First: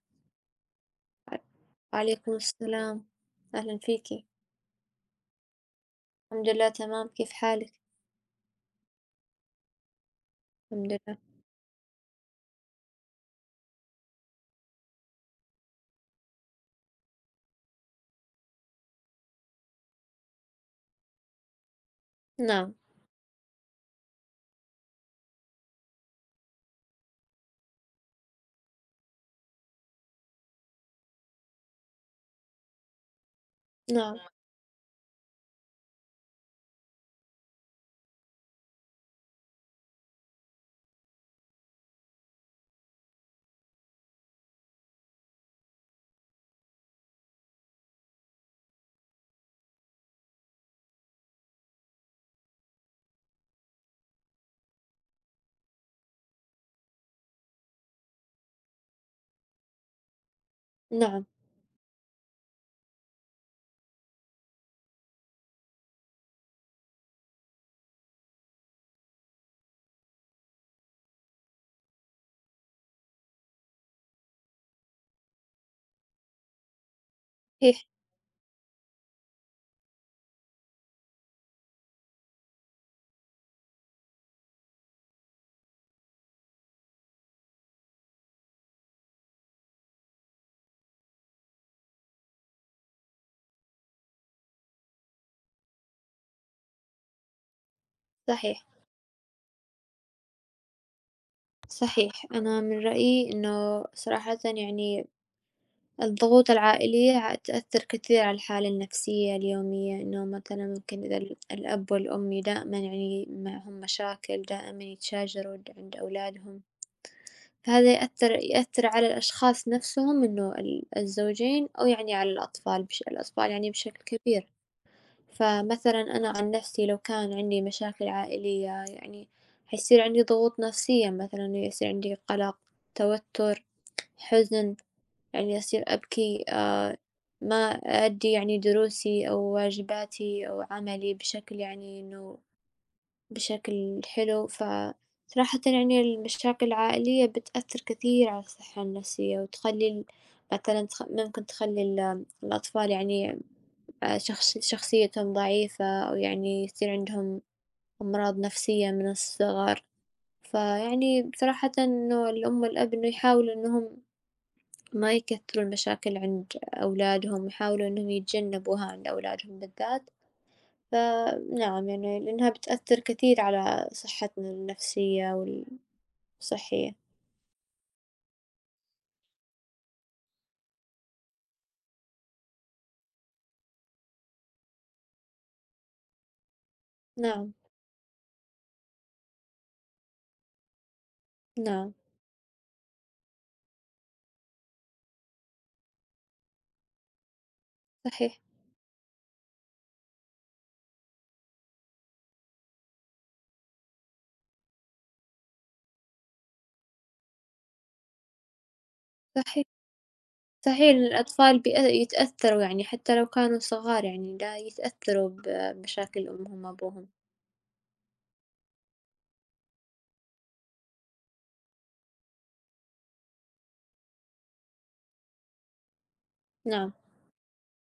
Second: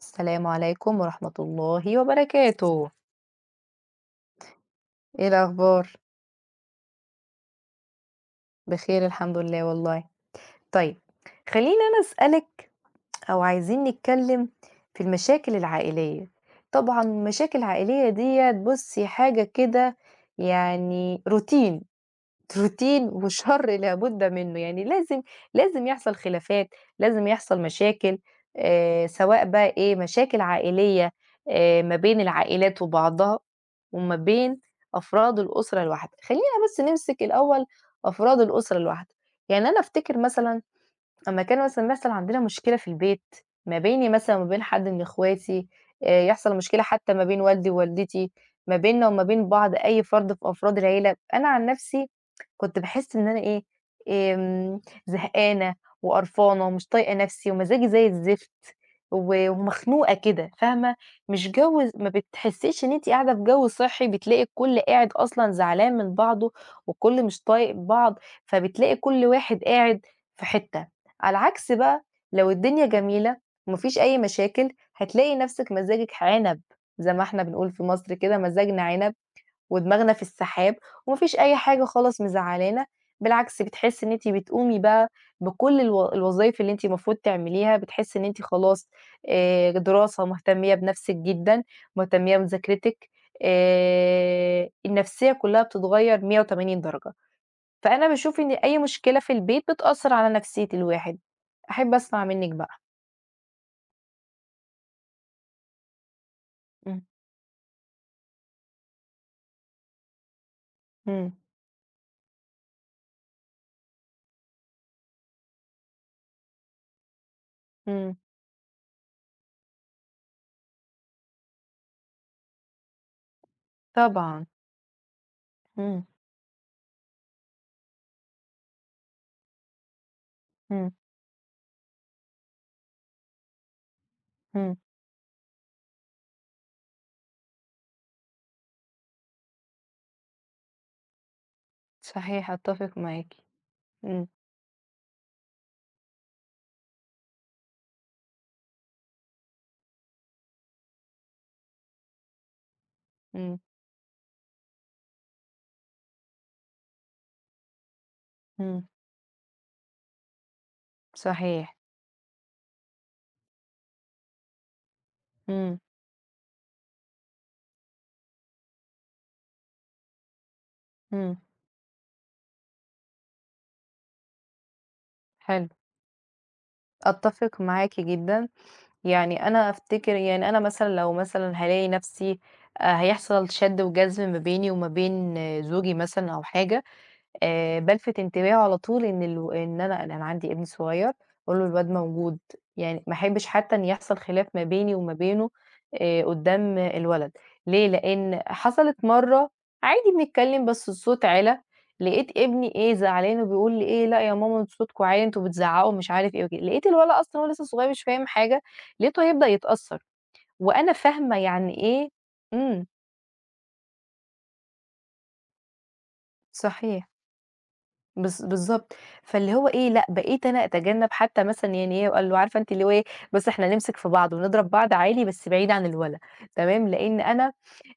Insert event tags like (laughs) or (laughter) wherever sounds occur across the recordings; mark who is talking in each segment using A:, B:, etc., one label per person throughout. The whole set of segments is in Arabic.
A: السلام عليكم ورحمة الله
B: وعليكم
A: وبركاته.
B: السلام، أهلًا فيكِ،
A: إيه الأخبار؟
B: الحمد لله تمام، كيف حالِك؟
A: بخير الحمد لله والله.
B: الحمد
A: طيب،
B: لله،
A: خلّيني أنا أسألِك أو عايزين نتكلّم في المشاكل العائلية. طبعًا المشاكل العائلية ديّة بُصّي حاجة كده يعني روتين
B: نعم،
A: روتين وشر لابد منّه، يعني لازم يحصل خلافات، لازم يحصل مشاكل سواء بقى إيه، مشاكل عائلية ما بين العائلات وبعضها، وما
B: نعم،
A: بين أفراد الأسرة الواحدة، خلّينا بس نمسك الأول أفراد الأسرة الواحدة، يعني أنا أفتكر مثلًا أمّا كان مثلًا بيحصل عندنا مشكلة في البيت ما بيني مثلًا وما بين حد من إخواتي، يحصل مشكلة حتى ما بين والدي ووالدتي، ما بيننا وما بين بعض أي فرد في أفراد العيلة، أنا عن نفسي كنت باحس إن أنا إيه، آمم زهقانة وقرفانة ومش طايقة نفسي ومزاجي زي الزفت و ومخنوقة كده فاهمة،
B: نعم،
A: مش جو ما بتحسيش إن أنتِ قاعدة في جو صحي، بتلاقي الكل قاعد أصلًا زعلان من بعضه والكل مش طايق بعض، فبتلاقي كل واحد قاعد في حتة. على عكس بقى لو الدنيا جميلة ومفيش أي مشاكل هتلاقي نفسك مزاجِك عنب، زي ما إحنا بنقول في
B: صحيح،
A: مصر كده مزاجنا عنب ودماغنا في السحاب ومفيش أي حاجة خالص مزعلانا، بالعكس بتحسي إن أنتِ بتقومي بقى بكل الوظايف اللي أنتِ المفروض تعمليها، بتحسي إن أنتِ خلاص دراسة مهتمية بنفسِك جدًا، مهتمية بمذاكرتِك، النفسية كلها بتتغير 180 درجة. فأنا باشوف إن
B: صحيح،
A: أي مشكلة في البيت بتأثّر على نفسية الواحد. أحب أسمع
B: صحيح،
A: منِّك
B: أنا
A: بقى.
B: من رأيي إنه صراحةً يعني الضغوط
A: إمم،
B: العائلية تأثر كثير على الحالة النفسية اليومية، إنه مثلًا ممكن إذا
A: إمم،
B: الأب والأم دائمًا يعني معهم مشاكل، دائمًا يتشاجروا عند أولادهم، فهذا
A: إمم،
B: يأثر على الأشخاص نفسهم إنه الزوجين أو يعني على الأطفال يعني بشكل
A: طبعًا.
B: كبير. فمثلًا
A: إمم،
B: أنا عن نفسي لو كان عندي مشاكل عائلية يعني حيصير عندي ضغوط
A: إمم،
B: نفسية، مثلًا يصير عندي قلق، توتر، حزن،
A: إمم،
B: يعني أصير أبكي، ما أأدي يعني دروسي أو واجباتي أو عملي بشكل يعني إنه
A: صحيح أتّفق معاكِ.
B: بشكل
A: إمم،
B: حلو، فصراحةً يعني المشاكل العائلية بتأثر كثير على الصحة النفسية، وتخلي مثلًا ممكن تخلي الأطفال يعني
A: إمم،
B: شخصيتهم ضعيفة، أو يعني يصير عندهم أمراض
A: إمم،
B: نفسية من الصغر، فيعني صراحةً
A: صحيح.
B: إنه الأم والأب إنه يحاولوا إنهم ما يكثروا
A: إمم،
B: المشاكل عند أولادهم، يحاولوا إنهم يتجنبوها عند أولادهم بالذات.
A: إمم،
B: فنعم يعني لأنها بتأثر كثير على صحتنا النفسية
A: حلو.
B: والصحية،
A: أتّفق معاكِ جدًا. يعني أنا أفتكر يعني أنا مثلًا لو مثلًا هالاقي نفسي هيحصل شَد وجذب ما بيني وما بين زوجي مثلًا أو حاجة
B: نعم،
A: بالفت انتباهه على طول إن أنا عندي ابن صغير، باقول له الواد
B: نعم،
A: موجود، يعني ما احبش حتى إن يحصل خلاف ما بيني وما بينه قدّام الولد، ليه؟
B: صحيح،
A: لإن حصلت مرّة عادي بنتكلم بس الصوت عِلى، لقيت ابني إيه زعلان وبيقول لي إيه: "لأ يا ماما أنتم صوتكم عِلى، أنتم بتزعقوا،" ومش عارف إيه وكده، لقيت الولد أصلًا هو لسه صغير مش فاهم حاجة، لقيته هيبدأ
B: صحيح،
A: يتأثّر، وأنا
B: صحيح
A: فاهمة
B: الأطفال
A: يعني إيه
B: يتأثروا يعني
A: إمم،
B: حتى لو كانوا صغار يعني لا يتأثروا بمشاكل أمهم وأبوهم،
A: صحيح. بالضبط، فاللي هو إيه، لأ بقيت أنا أتجنب حتى مثلًا يعني هي اللي هو عارفة أنتِ اللي هو إيه، بس إحنا نمسك في بعض ونضرب بعض عالي بس بعيد عن الولد، تمام،
B: نعم،
A: لإن أنا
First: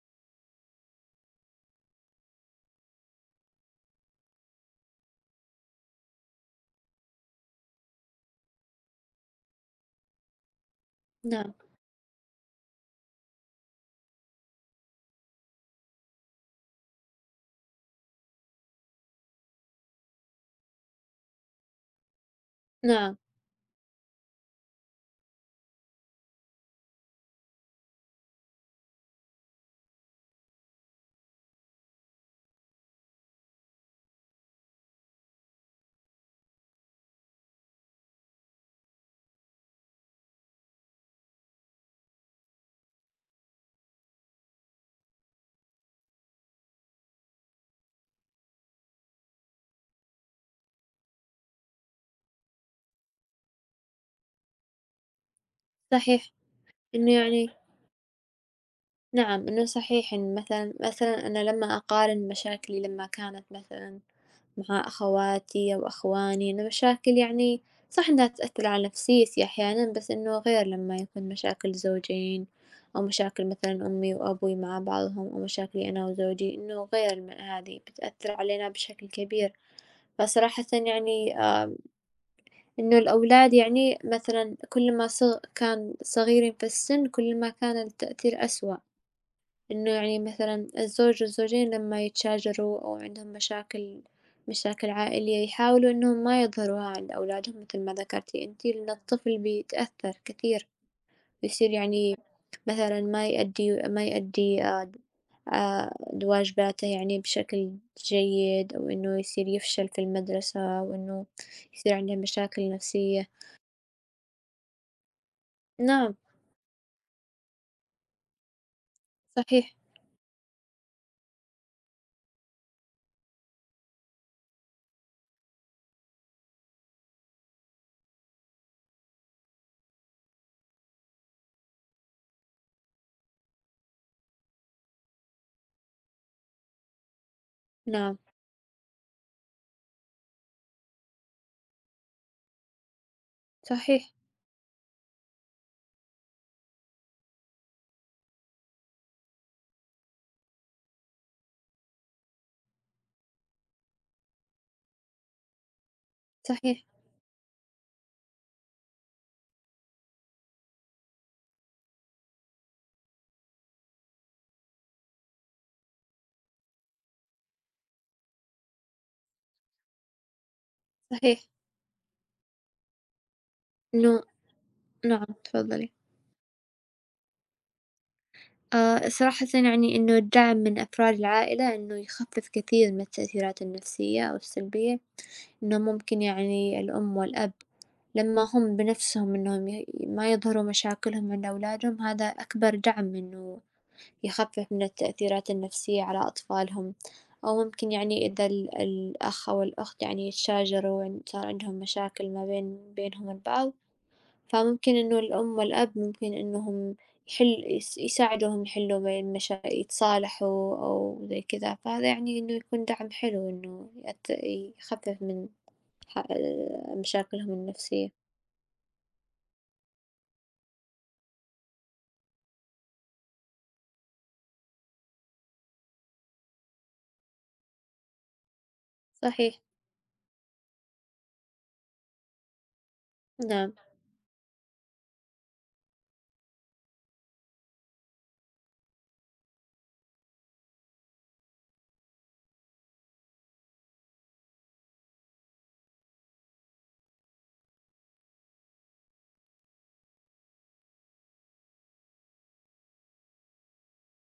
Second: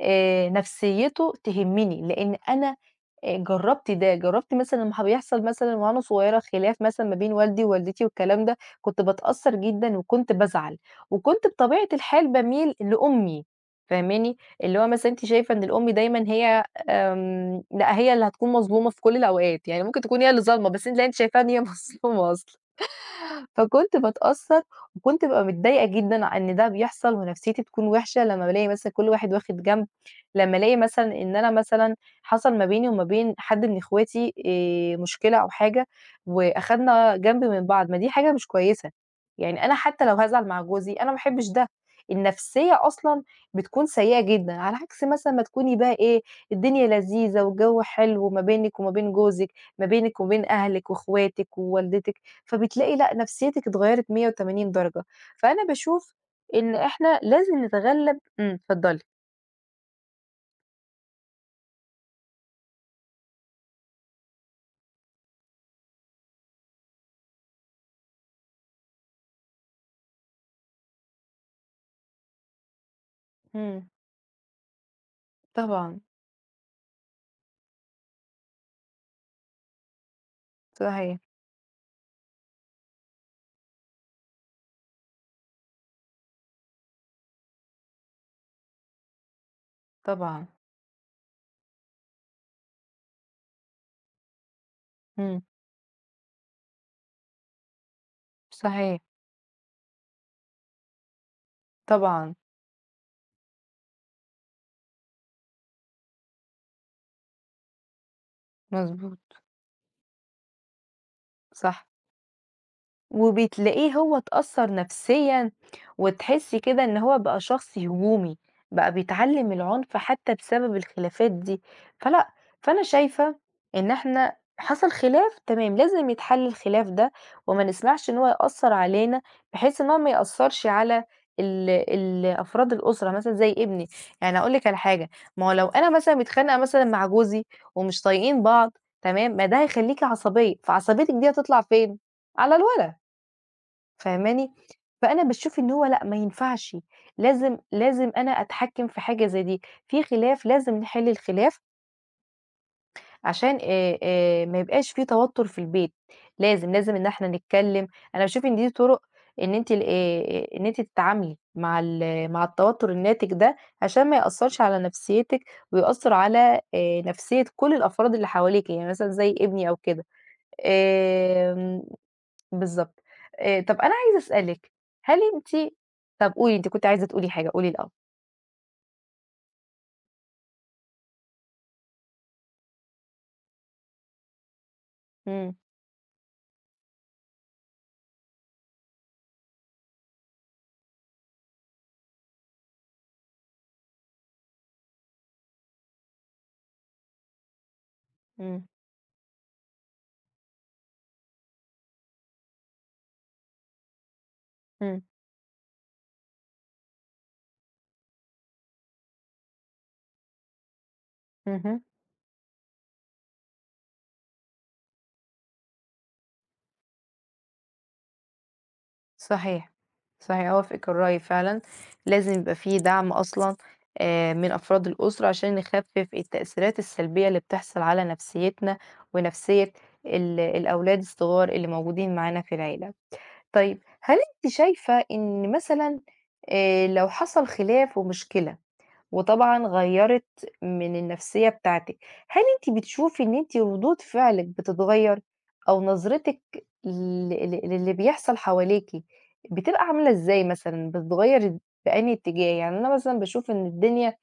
A: نفسيته تهمني، لإن أنا جرّبت ده، جرّبت مثلًا لمّا بيحصل مثلًا وأنا صغيرة خلاف مثلًا ما بين والدي ووالدتي والكلام ده، كنت باتأثّر جدًا وكنت بازعل، وكنت
B: نعم،
A: بطبيعة الحال باميل لأمي، فاهماني؟ اللي هو مثلًا أنتِ شايفة إن الأم دايمًا هي لأ هي اللي هتكون مظلومة في كل الأوقات، يعني ممكن تكون هي اللي ظالمة، بس أنتِ تلاقي أنتِ شايفاها إن هي (laughs) مظلومة أصلًا.
B: نعم،
A: فكنت باتأثّر وكنت بابقى متضايقة جدًا على إن ده بيحصل ونفسيتي تكون وِحشة لمّا بالاقي مثلًا كل واحد واخد جنب، لمّا الاقي مثلًا إن أنا مثلًا حصل ما بيني وما بين حد من إخواتي مشكلة أو حاجة وأخدنا جنب من بعض، ما دي حاجة مش كويسة. يعني أنا حتى لو هازعل مع جوزي أنا ما باحبش ده، النفسية أصلًا بتكون سيئة جدًا، على عكس مثلًا ما تكوني بقى إيه، الدنيا لذيذة والجو حلو ما بينِك وما بين جوزِك، ما بينِك وما بين أهلِك وأخواتِك ووالدتِك. فبتلاقي لأ، نفسيتِك اتغيّرت 180 درجة، فأنا باشوف
B: صحيح،
A: إن
B: إنه
A: إحنا
B: يعني
A: لازم نتغلّب اتفضّلي.
B: نعم، إنه صحيح إن مثلًا أنا لما أقارن مشاكلي لما كانت مثلًا مع أخواتي أو أخواني، إنه مشاكل يعني صح إنها تأثر على نفسيتي أحيانا، بس إنه غير لما يكون مشاكل زوجين، أو مشاكل مثلا
A: إمم،
B: أمي وأبوي مع بعضهم، أو مشاكلي
A: طبعًا،
B: أنا وزوجي، إنه غير من هذي بتأثر علينا بشكل كبير، فصراحة
A: صحيح،
B: يعني إنه الأولاد يعني مثلا كل ما كان صغيرين في السن كل ما كان التأثير أسوأ. إنه يعني
A: طبعًا،
B: مثلًا الزوج والزوجين لمّا يتشاجروا أو عندهم مشاكل مشاكل
A: إمم،
B: عائلية يحاولوا إنهم ما يظهروها عند أولادهم مثل ما ذكرتِ أنتِ، لإن
A: صحيح،
B: الطفل بيتأثّر كثير، بيصير يعني
A: طبعًا،
B: مثلًا ما يأدّي آآ واجباته يعني بشكل جيد، أو إنه
A: مضبوط،
B: يصير يفشل في المدرسة، وإنه
A: صح.
B: يصير عنده مشاكل نفسية.
A: وبتلاقيه هو اتأثّر نفسيًا،
B: نعم،
A: وتحسّي كده إن هو بقى شخص هجومي، بقى بيتعلّم
B: صحيح،
A: العنف حتى بسبب الخلافات دي، فلأ، فأنا شايفة إن إحنا حصل خلاف تمام، لازم يتحل الخلاف ده، وما نسمحش إن هو يأثّر علينا، بحيث إن هو ما يأثّرش على ال أفراد الأسرة مثلًا زي ابني، يعني هاقول لِك على حاجة، ما هو لو أنا مثلًا متخانقة مثلًا مع جوزي ومش
B: نعم،
A: طايقين بعض تمام، ما ده هيخلّيكِ عصبية، فعصبيتِك دي هتطلع فين؟ على الولد.
B: صحيح،
A: فاهماني؟ فأنا باشوف إن هو لأ، ما ينفعش، لازم أنا أتحكّم في حاجة زي دي، في خلاف لازم نحِل الخلاف عشان ما يبقاش في توتُّر في البيت، لازم،
B: صحيح،
A: لازم إن إحنا نتكلّم، أنا باشوف إن دي طُرق إن أنتِ ال إن أنتِ تتعاملي مع مع التوتُّر الناتج ده عشان ما يأثّرش على نفسيّتِك ويأثّر على نفسيّة كل الأفراد اللي حواليكِ، يعني مثلًا زي ابني أو كده.
B: صحيح،
A: آمم بالضبط. طَب أنا عايزة
B: إنه
A: أسألِك، هل
B: نعم،
A: أنتِ
B: تفضّلي.
A: طَب قولي أنتِ كنتِ عايزة تقولي حاجة، قولي الأول.
B: صراحةً يعني إنه الدعم من أفراد العائلة إنه يخفف كثير من التأثيرات النفسية أو السلبية،
A: إمم،
B: إنه ممكن يعني الأم والأب لما هم بنفسهم إنهم ما يظهروا مشاكلهم عند أولادهم هذا أكبر دعم إنه يخفف من التأثيرات النفسية على أطفالهم، أو ممكن يعني إذا
A: إمم،
B: الأخ أو الأخت يعني يتشاجروا عن صار عندهم مشاكل ما بين بينهم البعض فممكن
A: إمم.
B: إنه الأم والأب ممكن إنهم يحل يس يساعدوهم يحلوا م المشا يتصالحوا أو زي كذا،
A: اهم.
B: فهذا يعني إنه يكون دعم حلو إنه يخفف من ح مشاكلهم النفسية.
A: صحيح، صحيح أوافقِك الرأي فعلًا، لازم يبقى في دعم أصلًا من أفراد الأسرة عشان نخفِّف التأثيرات السلبية اللي بتحصل على نفسيتنا
B: صحيح،
A: ونفسية ال الأولاد الصغار اللي موجودين معانا في العيلة.
B: نعم،
A: طيب هل أنتِ شايفة إن مثلًا لو حصل خلاف ومشكلة وطبعًا غيّرِت من النفسية بتاعتِك، هل أنتِ بتشوفي إن أنتِ ردود فعلِك بتتغيّر أو نظرتِك ل ل للي بيحصل حواليكِ بتبقى عاملة إزاي مثلًا، بتتغيّر بأنهي اتجاه؟ يعني أنا مثلًا باشوف إن الدنيا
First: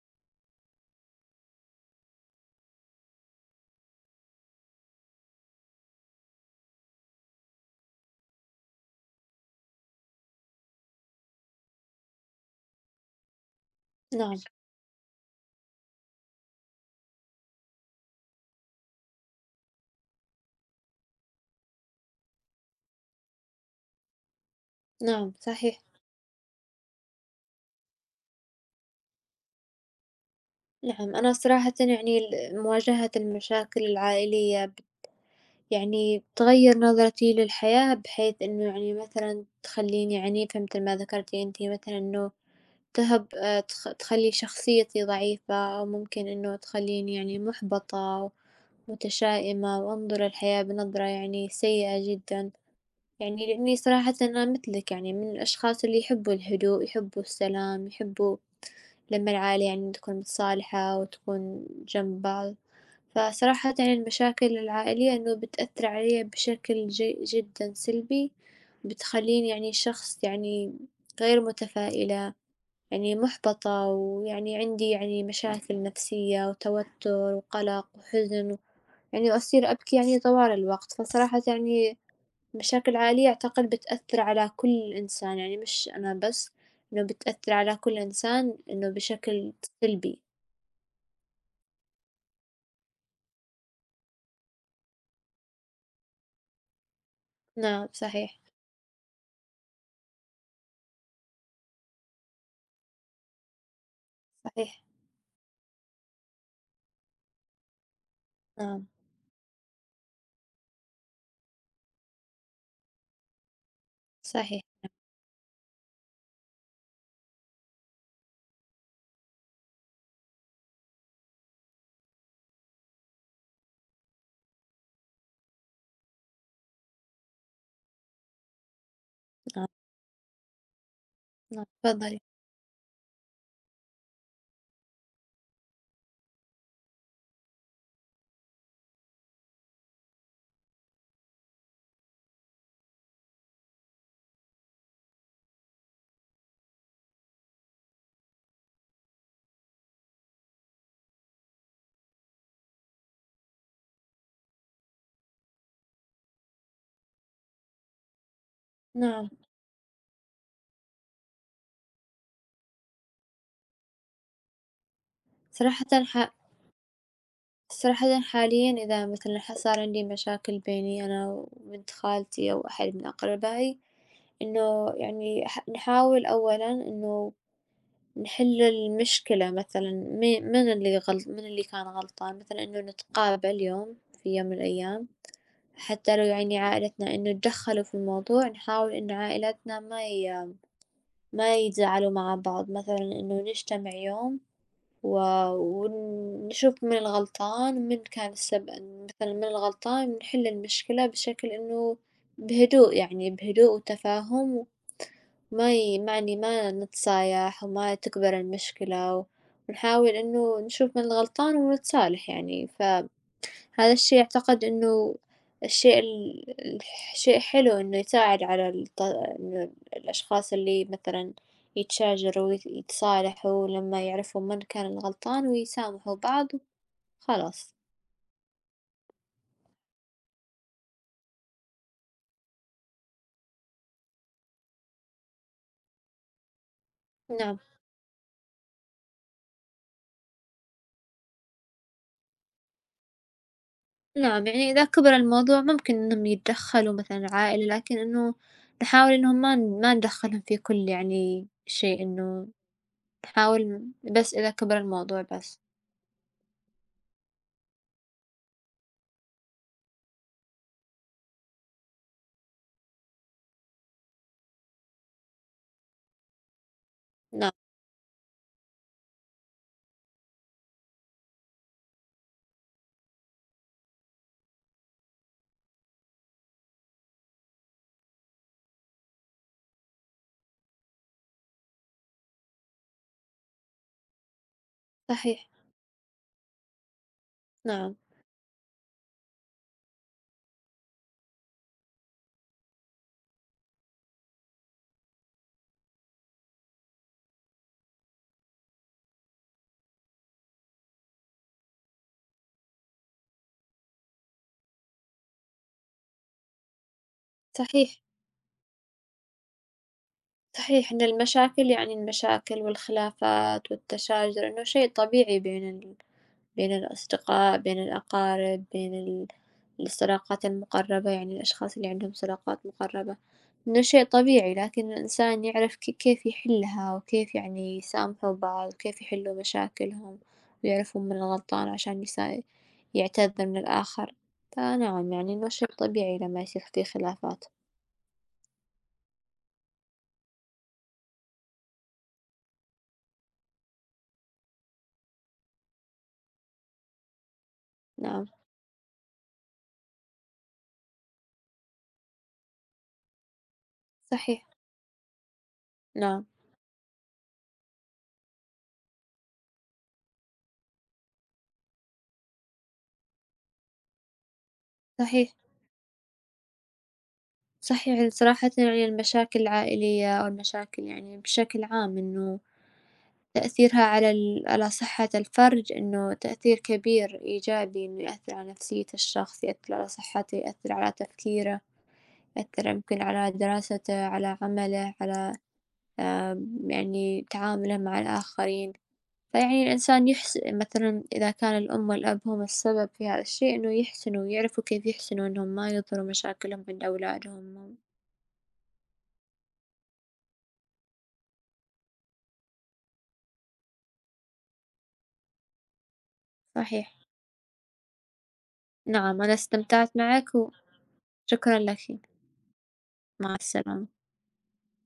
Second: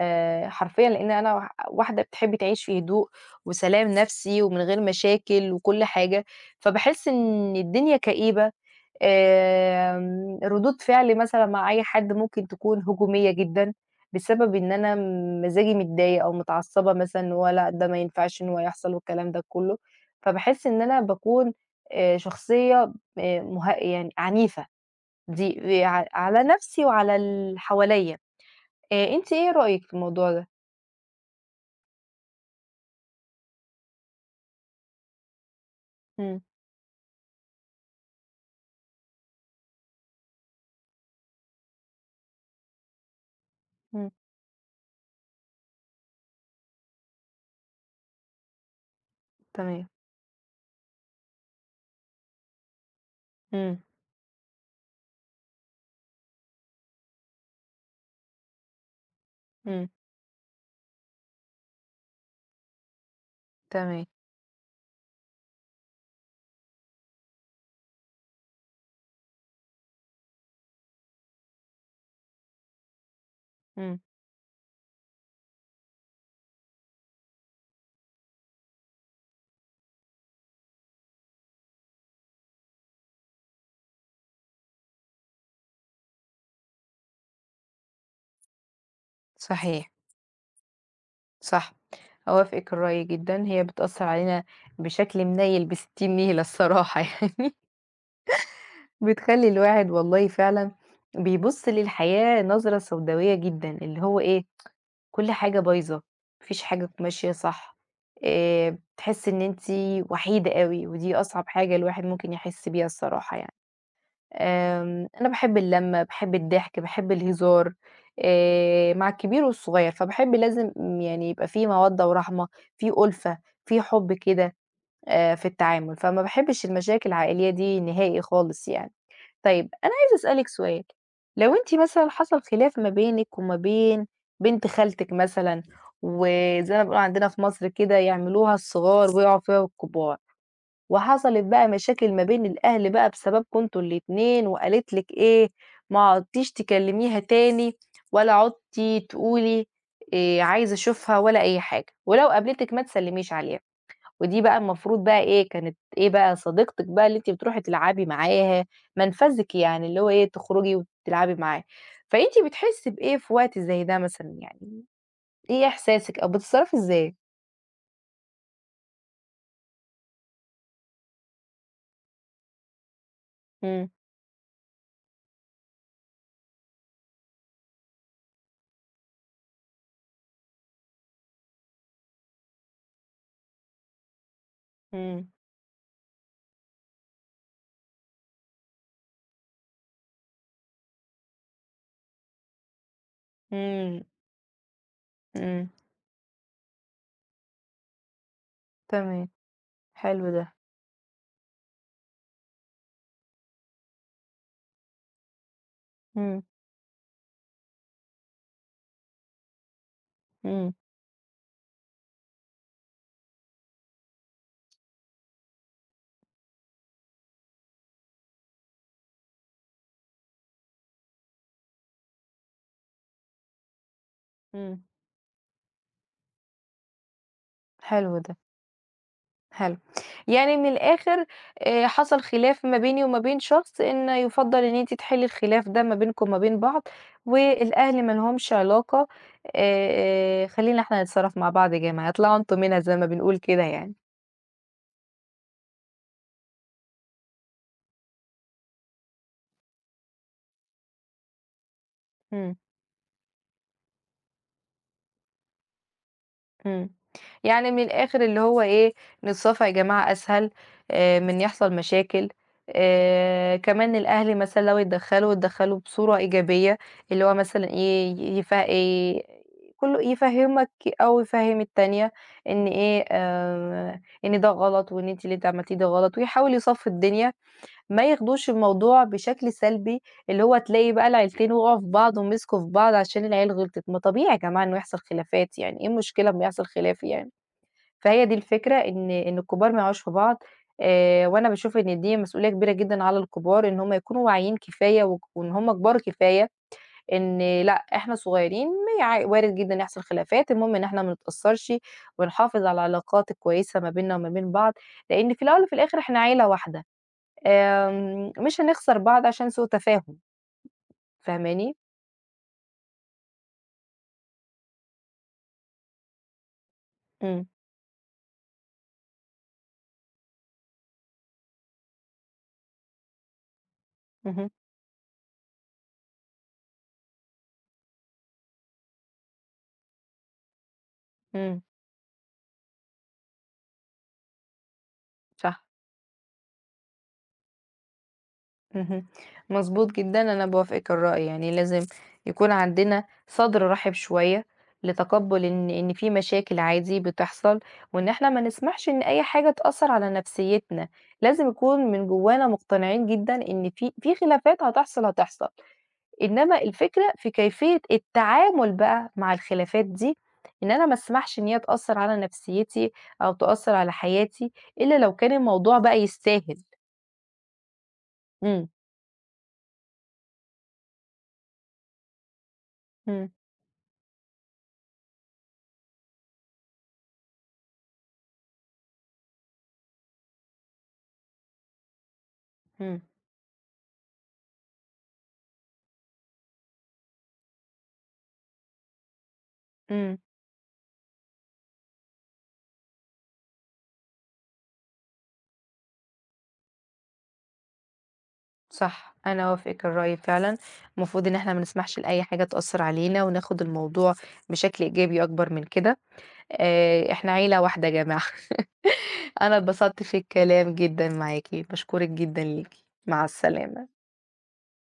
A: حرفيًا لإن أنا واحدة بتحب تعيش في هدوء وسلام نفسي ومن غير مشاكل وكل حاجة، فباحس إن الدنيا كئيبة ردود فعلي مثلًا مع أي حد ممكن تكون هجومية جدًا،
B: نعم،
A: بسبب إن أنا مزاجي متضايق أو متعصبة مثلًا إن هو لأ، ده ما ينفعش إن هو يحصل والكلام ده كله، فباحس إن أنا باكون شخصية مه يعني عنيفة
B: نعم، صحيح،
A: دي ع على نفسي وعلى اللي حواليّا، أنتِ إيه رأيِك في الموضوع ده؟
B: نعم. أنا صراحةً يعني مواجهة المشاكل العائلية يعني
A: إمم،
B: تغيّر نظرتي للحياة، بحيث إنه يعني مثلًا تخلّيني عنيفة متل ما ذكرتِ أنتِ مثلًا إنه
A: إمم،
B: تخلّي شخصيتي ضعيفة أو ممكن إنه تخلّيني يعني مُحبطة ومتشائمة
A: تمام،
B: وأنظر للحياة بنظرة يعني سيئة جدًا، يعني لإني
A: إمم،
B: صراحةً أنا مثلِك يعني من الأشخاص اللي يحبّوا الهدوء، يحبّوا السلام، يحبّوا لمّا العائلة
A: إمم،
B: يعني تكون متصالحة وتكون جنب بعض، فصراحةً يعني
A: تمام،
B: المشاكل العائلية إنه بتأثّر عليَّ بشكل جدًا سلبي، بتخلّيني يعني شخص يعني غير متفائلة، يعني محبطة،
A: إمم،
B: ويعني عندي يعني مشاكل نفسية وتوتر وقلق وحزن، يعني وأصير أبكي يعني طوال الوقت، فصراحة يعني مشاكل عائلية أعتقد بتأثر على كل إنسان، يعني مش أنا بس، إنه بتأثر على كل إنسان إنه بشكل
A: صحيح.
B: سلبي،
A: صح، أوافقِك الرأي جدًا، هي بتأثّر علينا بشكل منيّل بستين نيلة الصراحة (laughs) يعني،
B: نعم صحيح،
A: بتخلّي الواحد والله فعلًا بيبُص للحياة نظرة سوداوية جدًا، اللي هو إيه،
B: صحيح،
A: كل حاجة بايظة، ما فيش حاجة ماشية صح،
B: نعم،
A: بتحسّي إن أنتِ وحيدة أوي، ودي أصعب حاجة الواحد ممكن يحس بيها الصراحة يعني.
B: صحيح،
A: أنا باحب اللمّة، باحب الضحك، باحب الهزار مع الكبير والصغير، فباحب لازم يعني يبقى في مَوَدّة ورحمة، في أُلفة، في حُب كده في التعامل، فما باحبش المشاكل العائلية دي نهائي خالص يعني.
B: نعم،
A: طيب أنا عايزة أسألِك سؤال، لو
B: نعم،
A: أنتِ مثلًا
B: تفضلي،
A: حصل خلاف ما بينِك وما بين بنت خالتِك مثلًا، وزي ما بنقول عندنا في مصر كده يعملوها الصغار ويقعوا فيها الكبار. وحصلت بقى مشاكل ما بين الأهل بقى بسببكم أنتم الاتنين، وقالت لِك إيه، ما عُدتيش تكلميها تاني ولا عُدتِ تقولي عايزة أشوفها ولا أي حاجة، ولو قابلتِك ما تسلميش عليها، ودي بقى المفروض بقى إيه، كانت إيه بقى صديقتِك بقى اللي أنتِ بتروحي تلعبي معاها،
B: نعم،
A: منفذِك يعني اللي هو إيه، تخرجي وتلعبي معاه، فأنتِ بتحسي بإيه في وقت زي ده مثلًا يعني، إيه
B: صراحةً
A: إحساسِك أو
B: ح
A: بتتصرفي إزاي؟
B: صراحةً حاليًا إذا مثلًا صار عندي مشاكل بيني أنا وبنت خالتي أو أحد من أقربائي،
A: إمم،
B: إنه يعني نحاول أولًا إنه نحل المشكلة مثلًا من اللي غلط من اللي كان غلطان، مثلًا إنه نتقابل يوم في يوم من الأيام،
A: إمم،
B: حتى لو يعني عائلتنا إنه اتدخلوا في الموضوع، نحاول إنه عائلتنا ما يتزاعلوا مع بعض، مثلًا إنه نجتمع
A: إمم،
B: يوم. و
A: إمم،
B: ونشوف من الغلطان ومن كان السبب
A: تمام،
B: مثلًا من الغلطان
A: حلو ده.
B: ونحل المشكلة بشكل إنه بهدوء يعني بهدوء وتفاهم وما يعني
A: إمم،
B: ما نتصايح وما تكبر المشكلة، ونحاول إنه
A: إمم،
B: نشوف من الغلطان ونتصالح يعني ف هذا الشي أعتقد إنه الشيء ال الشيء حلو إنه يساعد على الط إنه الأشخاص اللي مثلًا يتشاجروا يتصالحوا لما يعرفوا من
A: إمم،
B: كان الغلطان ويسامحوا بعض وخلاص،
A: حلو ده، حلو. يعني من الآخر حصل خلاف ما بيني وما بين شخص إن يُفضّل إن أنتِ تحلّي الخلاف ده ما بينكم وما بين بعض،
B: نعم،
A: والأهل ما لهمش علاقة خلّينا إحنا نتصرّف مع بعض يا جماعة، اطلعوا أنتم منها زي ما بنقول كده يعني.
B: نعم، يعني إذا كبر الموضوع ممكن إنهم يتدخلوا مثلًا العائلة، لكن إنه نحاول إنهم ما ندخلهم في كل يعني شيء، إنه
A: إمم.
B: نحاول بس إذا كبر الموضوع بس،
A: إمم. يعني من الآخر اللي هو إيه، نتصافى يا جماعة أسهل من يحصل مشاكل، كمان الأهل مثلًا لو اتدخّلوا، اتدخّلوا بصورة إيجابية، اللي هو
B: نعم،
A: مثلًا إيه، ي يف كُلّه يفهّمك أو يفهّم التانية إن إيه، إن ده غلط وإن أنتِ اللي أنتِ عملتيه ده غلط ويحاول يصفّي الدنيا ما ياخدوش الموضوع بشكل سلبي، اللي هو تلاقي بقى العيلتين وقعوا في بعض ومسكوا في بعض عشان العيال غلطت، ما طبيعي يا جماعة إنه يحصل
B: صحيح،
A: خلافات يعني، إيه المشكلة أمّا يحصل خلاف يعني؟
B: نعم،
A: فهي دي الفكرة إن الكبار ما يقعوش في بعض، وأنا باشوف إن دي مسؤولية كبيرة جدًا على الكبار إن هم يكونوا واعيين كفاية وإن هم كبار كفاية إن لأ، إحنا صغيرين ما يع وارد جدًا يحصل خلافات، المهم إن إحنا ما نتأثّرش ونحافظ على العلاقات الكويسة ما بيننا وما بين بعض، لإن في الأول وفي الآخر إحنا عيلة واحدة.
B: صحيح.
A: مش هنخسر بعض عشان سوء تفاهم،
B: صحيح إن المشاكل
A: فاهماني؟
B: يعني المشاكل والخلافات والتشاجر إنه شيء طبيعي بين
A: إمم،
B: الأصدقاء، بين الأقارب، بين الصداقات المقربة، يعني الأشخاص اللي عندهم صداقات مقربة، إنه شيء
A: اهم،
B: طبيعي، لكن الإنسان يعرف كيف يحلها وكيف يعني يسامحوا بعض وكيف يحلوا مشاكلهم ويعرفوا من
A: إمم،
B: الغلطان عشان يعتذر من الآخر، فنعم يعني إنه
A: صح،
B: شيء طبيعي لما يصير في خلافات،
A: اهم، مضبوط جدًا، أنا باوافقِك الرأي، يعني لازم يكون عندنا صدر رحب شوية لتقبُّل إن إن في مشاكل عادي بتحصل، وإن
B: نعم
A: إحنا ما نسمحش إن أي حاجة تأثّر على نفسيتنا، لازم نكون من جوانا مقتنعين جدًا إن في
B: صحيح،
A: خلافات هتحصل، هتحصل.
B: نعم
A: إنما الفكرة في كيفية التعامل بقى مع الخلافات دي، إن أنا ما أسمحش إن هي تأثّر على نفسيتي أو تأثّر على حياتي إلا لو كان
B: صحيح.
A: الموضوع بقى يستاهل.
B: صحيح صراحةً
A: إمم،
B: يعني المشاكل العائلية أو المشاكل يعني بشكل عام إنه
A: إمم،
B: تأثيرها على على صحة الفرد إنه تأثير كبير إيجابي، إنه يأثر على نفسية الشخص، يأثر على صحته، يأثر على تفكيره، يأثر
A: إمم،
B: يمكن على دراسته، على عمله، على يعني تعامله مع الآخرين، فيعني الإنسان
A: إمم،
B: يحس مثلًا إذا كان الأم والأب هم السبب في هذا الشيء إنه يحسنوا، يعرفوا كيف يحسنوا إنهم ما يظهروا مشاكلهم عند أولادهم،
A: صح، أنا أوافقِك الرأي فعلًا، المفروض إن إحنا ما نسمحش لأي حاجة تأثّر علينا وناخد الموضوع بشكل إيجابي أكبر من كده،
B: صحيح.
A: إحنا عيلة واحدة يا جماعة.
B: نعم، أنا
A: (laughs) أنا
B: استمتعت
A: اتبسطت في
B: معك
A: الكلام جدًا معاكِ،
B: وشكرًا لك،
A: باشكرِك جدًا ليكِ، مع
B: مع السلامة.
A: السلامة.